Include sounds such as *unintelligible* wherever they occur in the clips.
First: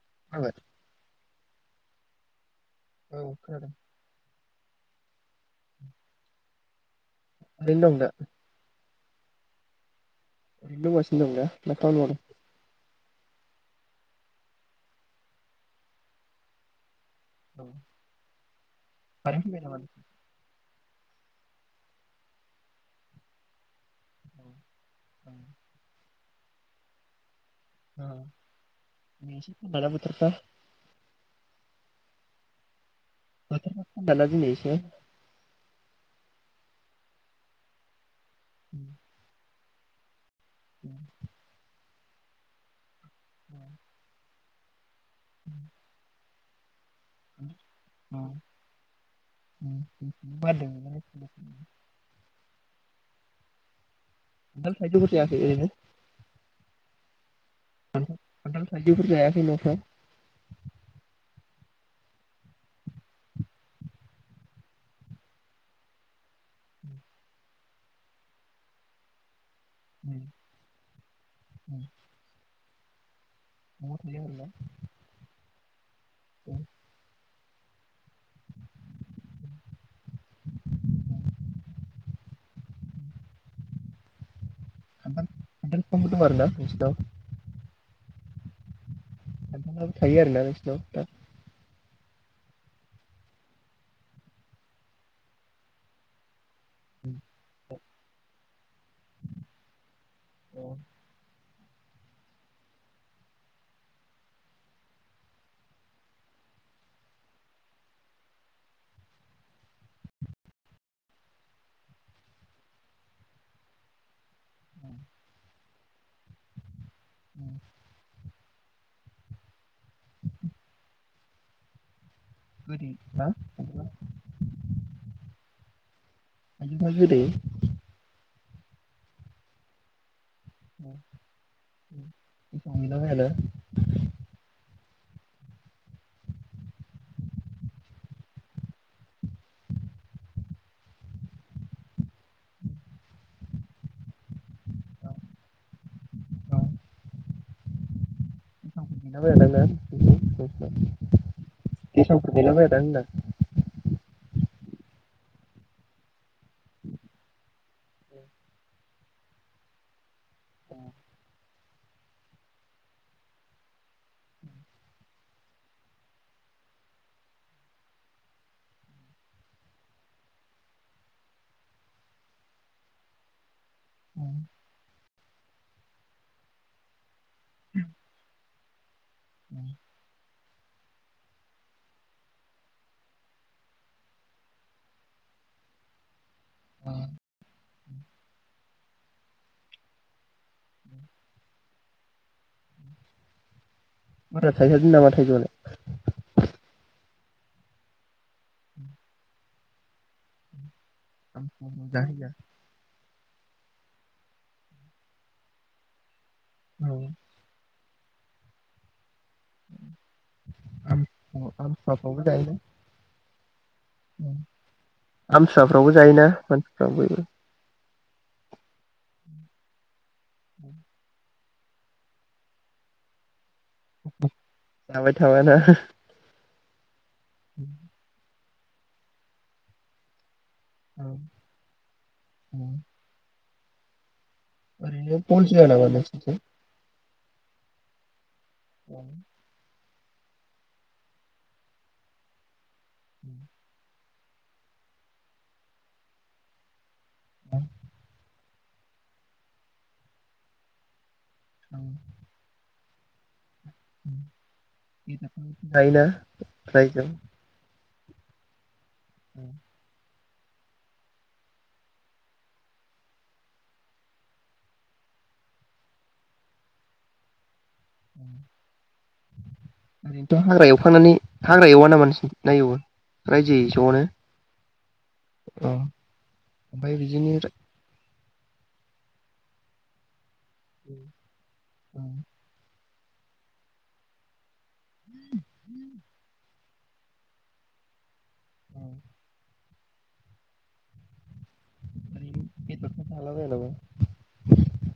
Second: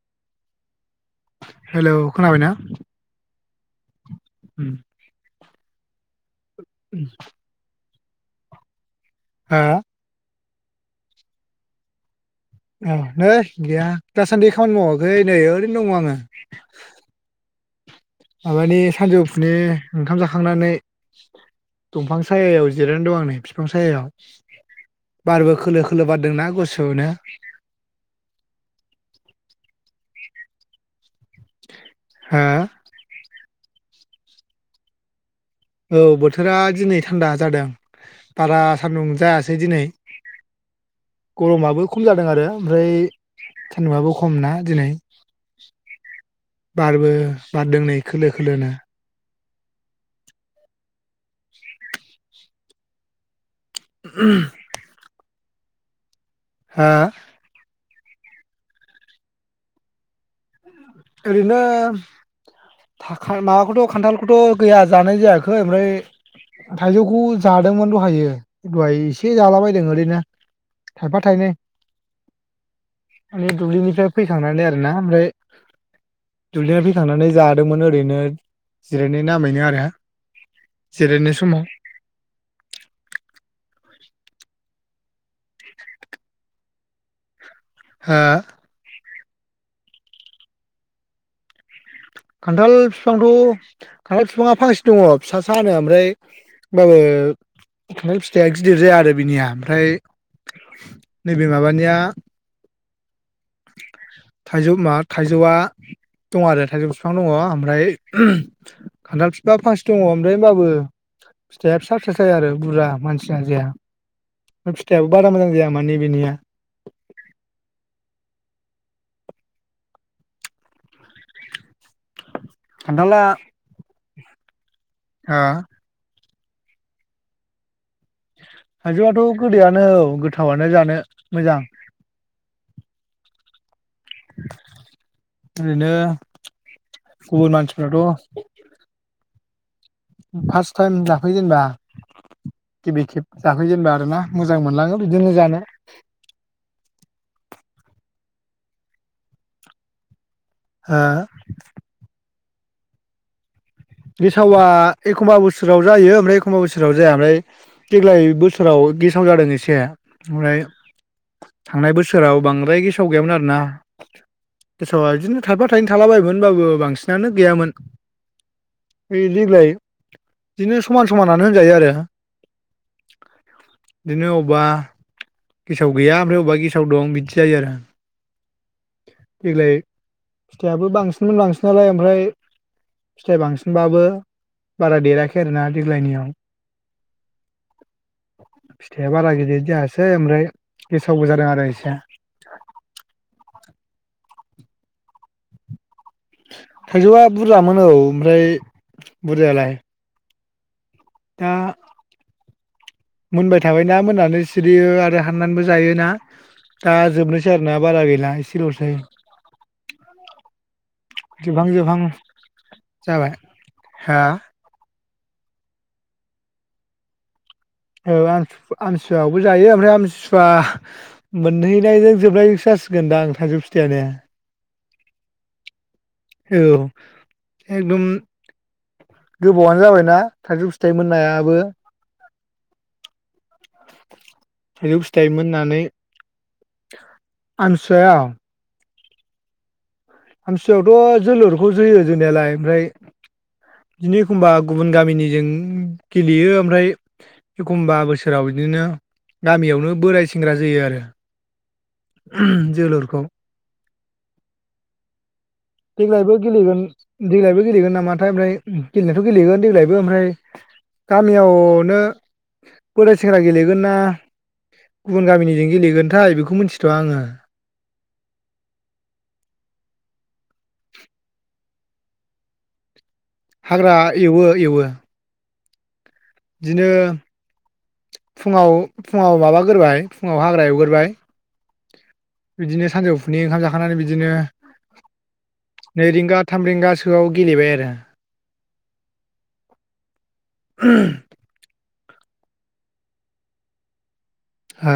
*unintelligible* Hello खोनाबायना? औ खोनादों। उम उम बिदिनोदं दा हा ओरैनो दंगासिनो दं दा ना खामानि मावदों। औ नै गैया दासानदि खामानि मावाखै नै ओरैनो दङ आङो। औ माबानि कारेन्ट सानजौफुनि फैबाय नामा नोंसिनिथिं? ओंखाम जाखांनानै दंफां सायायाव जिरायनानै दं आं नै बिफां सायायाव बारबो खोलो खोलो बा रदोंना गोसोनो ओ बिदिनोसै माला बोथोरफोरा हा *unintelligible* दिनै एसे औ बोथोरा दिनै थानदा जादों। बारा सानदों जाया। सै दिनै उ गरमाबो खम जादों आरो ओमफ्राय सानदुंङाबो खमना दिनै उ बारबो बारदोंनै खोलो खोलोनो *unintelligible* खानथाल थाइजौफोर जायाखै ओरैनो हा खानथाल थाइजौफोर जायाखै नोंथां ओरैनो था माबाखौथ' खान्थालखौथ' गैया जानाय जायाखै ओमफ्राय थाइजौखौ जादोंमोन द' हायो दहाय एसे जालाबाय लै ओरैनो न'आव थायफा थायनै माने दुब्लिनिफ्राय थायो आरोना फैखांनानै आरो ना ओमफ्राय दुब्लिनिफ्राय फैखांना नै जादोंमोन ओरैनो जिरायनाय नामैनो आरो जिरायनाय समाव खान्थाल खान्थाल फिफांबो दं आरोना नोंसिनाव हा खान्थालाबो थायो आरो ना नोंसिनाव दा खान्थाल बिफांथ' खान्थाल बिफाङा फांसे दङ फिसा सानो ओमफ्राय होमबाबो खान्थाल फिथाइया गिदिर जाया आरो बिनिया ओमफ्राय नै बे माबानिया थाइजौ मा थाइजौआ दं आरो थाइजौ बिफां दङ ओमफ्राय खान्थाल बिफा फांसे दङ ओमफ्राय होमबाबो फिथाइया फिसा फिसासो जायो आरो बुरजा मानसिना जाजाया ओमफाय फिथाइयाबो बारा मोजां जाया माने बिनिया उ गोदै खान्थाला ना खान्थाला ओ थाइजौफोरा गोदै थायजौआथ' गोदैयानो औ गो *unintelligible* ओरैनो गुबुन मानसिफ्राथ' फार्स्ट टाइम जाफैजेनबा गिबि खेब जाफैजेनबा आरोना मोजां मोनलाङो बिदिनो जानो ओ *unintelligible* गेसाव *unintelligible* गेसावा एखमबा बोसोराव जायो ओमफ्राय एखमबा बोसोराव जाया ओमफ्राय देग्लाय बोसोराव गेसाव जादों एसे ओमफ्राय थांनाय बोसोराव बांद्राय गेसाव गैयामोन आरोना गेसावआ इदिनो थायफा थायनै थालाबायो मोन होनबाबो बांसिनानो गैयामोन ओइ देग्लाय इदिनो समान समानानो होनजायो आरो दिनो अबबा गेसाव गैया ओमफ्राय अबा गेसाव दं बिदि जायो आरो देग्लाय फिथाइ आबो बांसिनमोन बांसिनालाय ओमफ्राय फिथाइ बांसिन बाबो बारा देराखै आरोना देग्लायनियाव आ फिथाइया बारा गिदिद जायासै ओमफ्राय गेसावबो जादों आरो एसे बारा थायथारदों नामा थाइजौ आलाय थाइजौआ बुरजामोन औ ओमफ्राय बुरजायालाय दा *unintelligible* दा मोननानै सिरियो आरो हाननानैबो जायोना दा जोबनोसै आरोना बारा गैला एसे लसै जोबहां जोबाहां आमसुवाफ्रावबो जायोना जाबाय हो आमथिसुवाफ्रावबो जायोना मानसिफ्रा बयबो औ आमथि आमथिसुवायावबो जायो ओमफ्राय आमथिस बा मोनहैनायजों जोबनायजोंसो जासिगोन दां थाइजौ फि जाबाय थाबाना औ एकदम गोबावानो जाबायना थाइजौ फिथाइ मोननायाबो *unintelligible* थाइजौ ओरैनो फिथाइ *unintelligible* जाया मोननानै नामा नोंसिनिथिं *unintelligible* औ आमथिसुवायावथ' जोलुरखौ जोयो जोनायालाय ओमफ्राय *unintelligible* बिदिनो एखमबा गुबुन गामिनिजों गेलेयो ओमफ्राय एखमबा बोसोर बोसोराव बिदिनो गामियावनो बोराय सेंग्रा जोयो आरो *unintelligible* जोलुरखौ *unintelligible* जायोना देग्लायबो गेलेगोन देग्लायबो गेलेगोन नामा नामाथाय ओमफ्राय उ गेलेनायाथ' गेलेगोन रायजोआव देग्लायबो ओमफ्राय गामियावनो बोराइ सेंग्रा गेलेगोन ना गुबुन गामिनिजों गेलेगोनथाय बेखौ मिथिथ'आ आङो ओरैनोथ' हाग्रा एवखांनानै हाग्रा एववा नामा नोंसिनथिं ना एववो हाग्रा एवो एवो औ ओमफाय बिदिनो राय फुङाव फुङाव माबागोरबाय फुङाव हाग्रा एवगोरबाय बिदिनो सानजौफुनि ओंखाम जाखांनानै बिदिनो *unintelligible* थाम रिंगासोआव गेलेबाय आरो औ *unintelligible* *unintelligible* हा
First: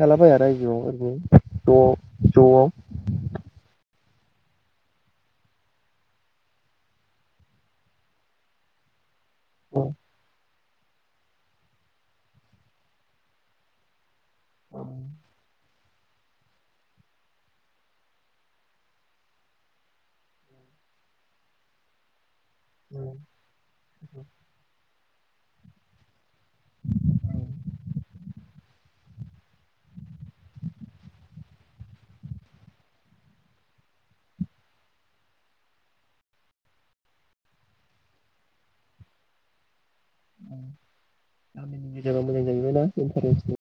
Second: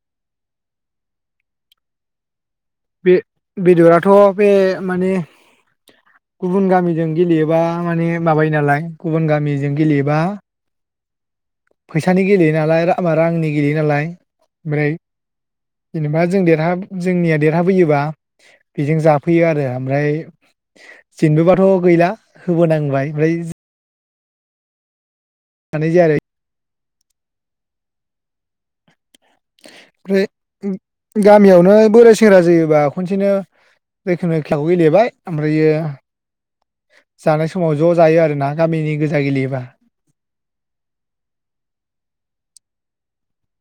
हाला बाया आरो रायजोआव ओरै ज' ज'आव बे बेदराथ' बे माने गुबुन गामिजों गेलेयोबा माने माबायो नालाय गुबुन गामिजों गेलेयोबा फैसानि गेलेयो नालाय रांनि गेलेयो नालाय माने जेनेबा जों देरहा जोंनिया देरहाबोयोबा बेजों जाफैयो आरो ओमफ्राय जेनबोबाथ' गैला होबोनांबाय ओमफ्राय जानाय जाया आरो ओमफ्राय गामियावनो बोराय सेंग्रा जायोबा खनसेनो जैखोमनि खेलाखौ गेलेबाय ओमफ्रायो जानाय समाव ज' जायो आरोना गामिनि गोजा गेलेयोबा गामिनि गेजेराव मोजां जाहैबाय ना इन्टारनेट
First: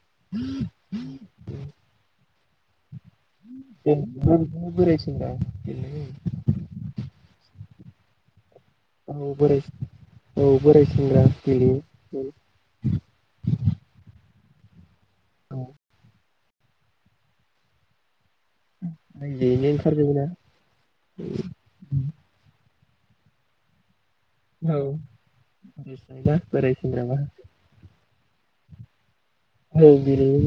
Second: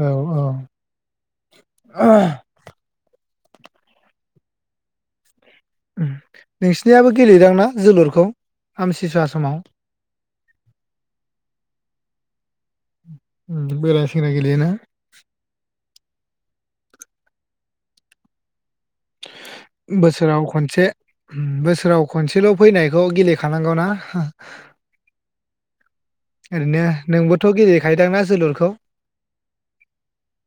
औ औ *unintelligible* नोंसिनियाबो गेलेयोदां ना जोलुरखौ आमथिसुवा औ समाव बोराय औ बोराय सेंग्रा गेलेयो गेलयो ना रायजोयैनो ओंखारजोबोना बोसोराव खनसे बोसोराव खनसेल' फैनाय बेखौ गेलेखानांगौना। औ थायोना बोराय ओरैनो सेंग्राबा नोंबोथ' गेलेखायोदांना जोलुरखौ औ गेलेयो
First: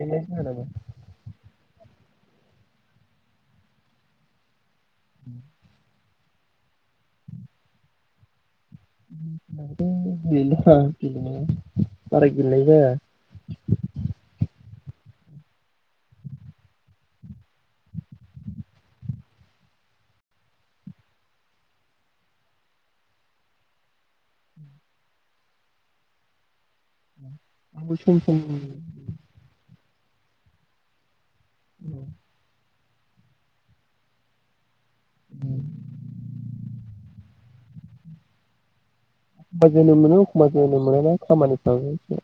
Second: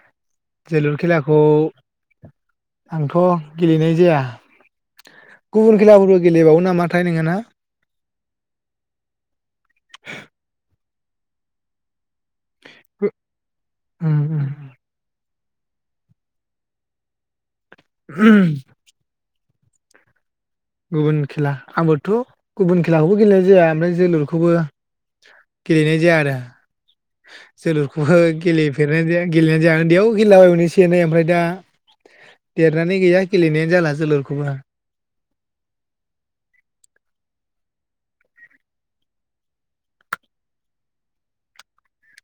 गेलेनाया गेलेनाय जाया नामा जोलुर खेलाखौ? आंथ' गेलेनाय जाया। गुबुन खेलाफोरबो गेलेबावो नामाथाय नोङो ना। *unintelligible* बिदिनो बारा गेलेनाय जाया। उम *unintelligible* गुबुन खेला आंबोथ' गुबुन खेलाखौबो गेलेनाय जाया ओमफ्राय जोलुरखौबो गेलेनाय जाया आरो। आंबो जोलुरखौबो सम सम गेलेफेरनानै गेलेनानै जाया। दैयाव गेलेला बायोमोन एसे एनै ओमफ्राय दा देरनानै गैया गेलेनायानो जाला जोलुरखौबो औ एखमबा जोलोममोनो एखमबा जोलोम मोना खामानिफ्राबो एसे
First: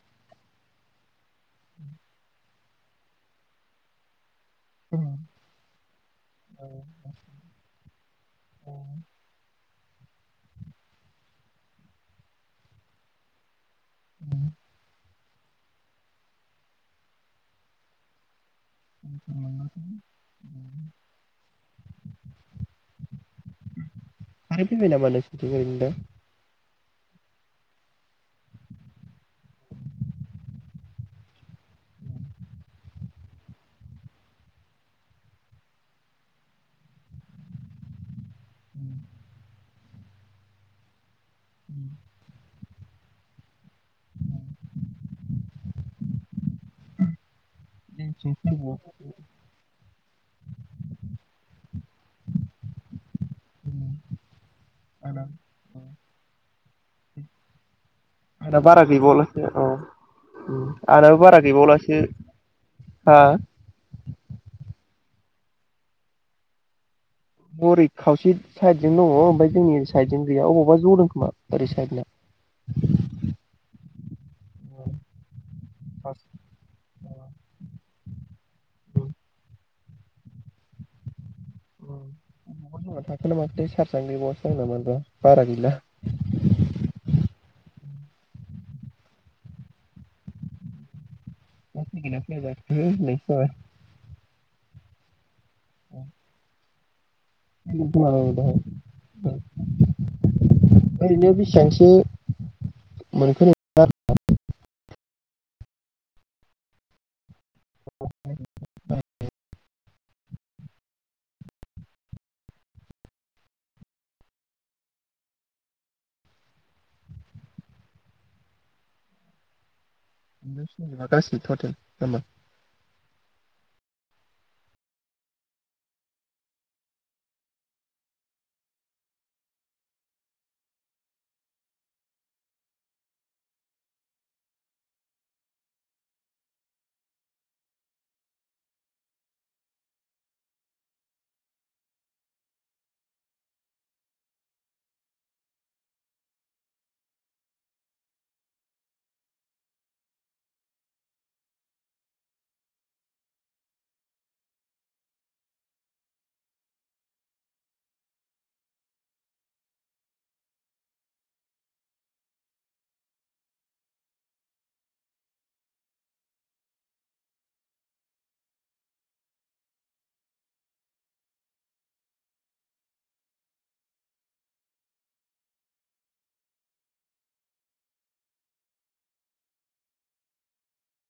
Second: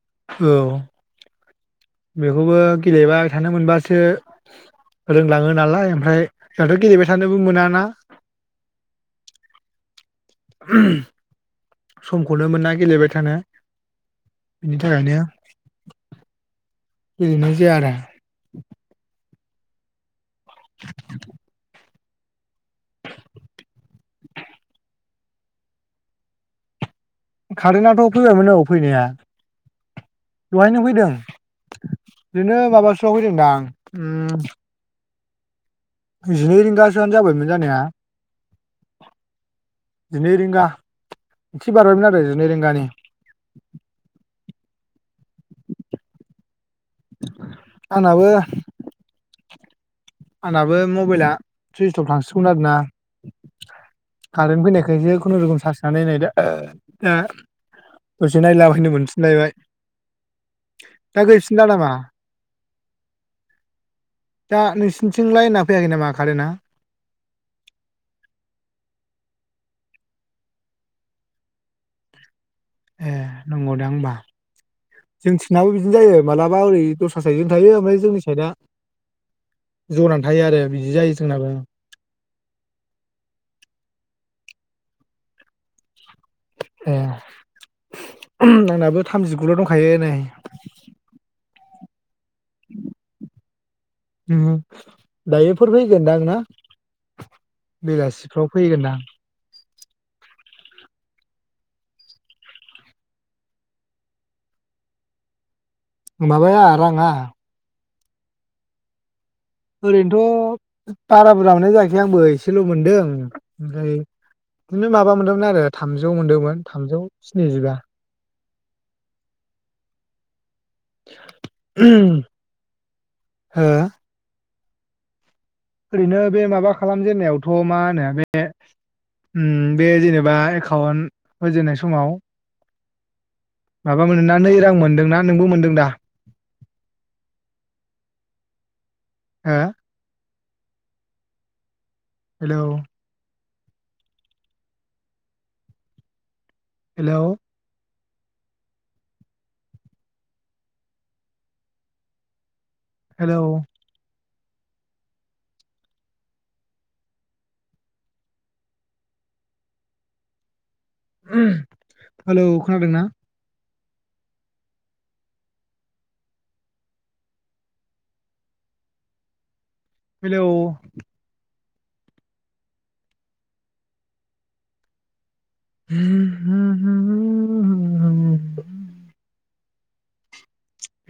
औ बेखौबो गेलेबाय थानो मोनबासो रोंलाङो नालाय ओमफ्राय जोंहाथ' गेलेबाय थानोबो मोनाना अम समखौनो मोना गेलेबाय थानो। बिनि थाखायनो बिदिनोसै आरो *unintelligible* *inaudible* खारें फैबाय नामा नोंसोनिथि ओरैनो दा? खारेनाथ' फैबायमोन औ फैनाया दहायनो फैदों बिदिनो माबासोआव फैदोंदां। जिनै रिंगासोआनो जाबायमोन जानाया उम जिनै रिंगा एसे बारबायमोन आरो जिनै रिंगानि *inaudible* आंनाबो जोंनिथिं फैबावा आंनाबो मबाइला सुइसअफ थांसिगौमोन आरोना कारेनट फैनायखायसो आंना खुनुरुखुम चार्ज होनानै नायदो ओह हा आंना बारा गैबावलासो औ उ आंनाबो दा बारा गैफिनला नामा गैबावलासो हा सिथिंलाय लाइनाफैयाखै नामा कारेना? बोरै खावसे साइदजों दङ ओमफ्राय जोंनि ओरै साइड जों गैया अबावबा जदों खोमा ओरै साइडना ए नंगौदां होनबा जों नाबो बिदि जायो मालाबा ओरै दस्रा साइदजों थायो ओमफ्राय जोंनि खायदा जोंना जनानै थायो आरो बिदि जायो जोंनाबो उ थार जना थाखो ना माखौथाय सार्जनो गैबावासो आंना मानोबा बारा गैला उ आंनाबो थामजिगुल' दंखायो नै *unintelligible* *unintelligible* होननायसो जाबाय उ दायोफोर फैगोनदां ना फैगोनखोमा ओं बेलासिफ्राव फैगोनदां दाहाय उ ओरैनो बेसिबांसो मोनखो *unintelligible* माबाया राङा *unintelligible* ओरैनोथ' बारा बुरजा मोननाय जायाखै आंबो एसेल' मोनदों ओमफ्राय बिदिनो माबा मोनदोंमोन आरो थामजौ मोनदोंमोन थामजौ स्निजिबा थामजौ स्निजिबा गासै थटेल नामा हो ओरैनो बे माबा खालामजेननायावथ' मा होनो बे ओ बे जेनेबा एकाउन्ट होजेननाय समाव माबा मोनदों ना नै रां मोनदोंना‌ नोंबो मोनदों दा *inaudible* हो हेलौ हेलौ हेलौ हेलौ खोनादोंना हेलौ *unintelligible*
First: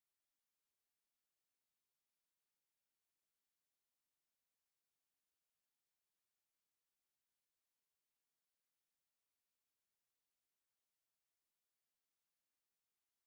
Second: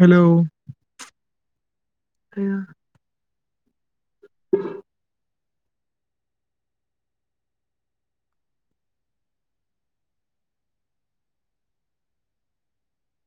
हेलौ आया *inaudible*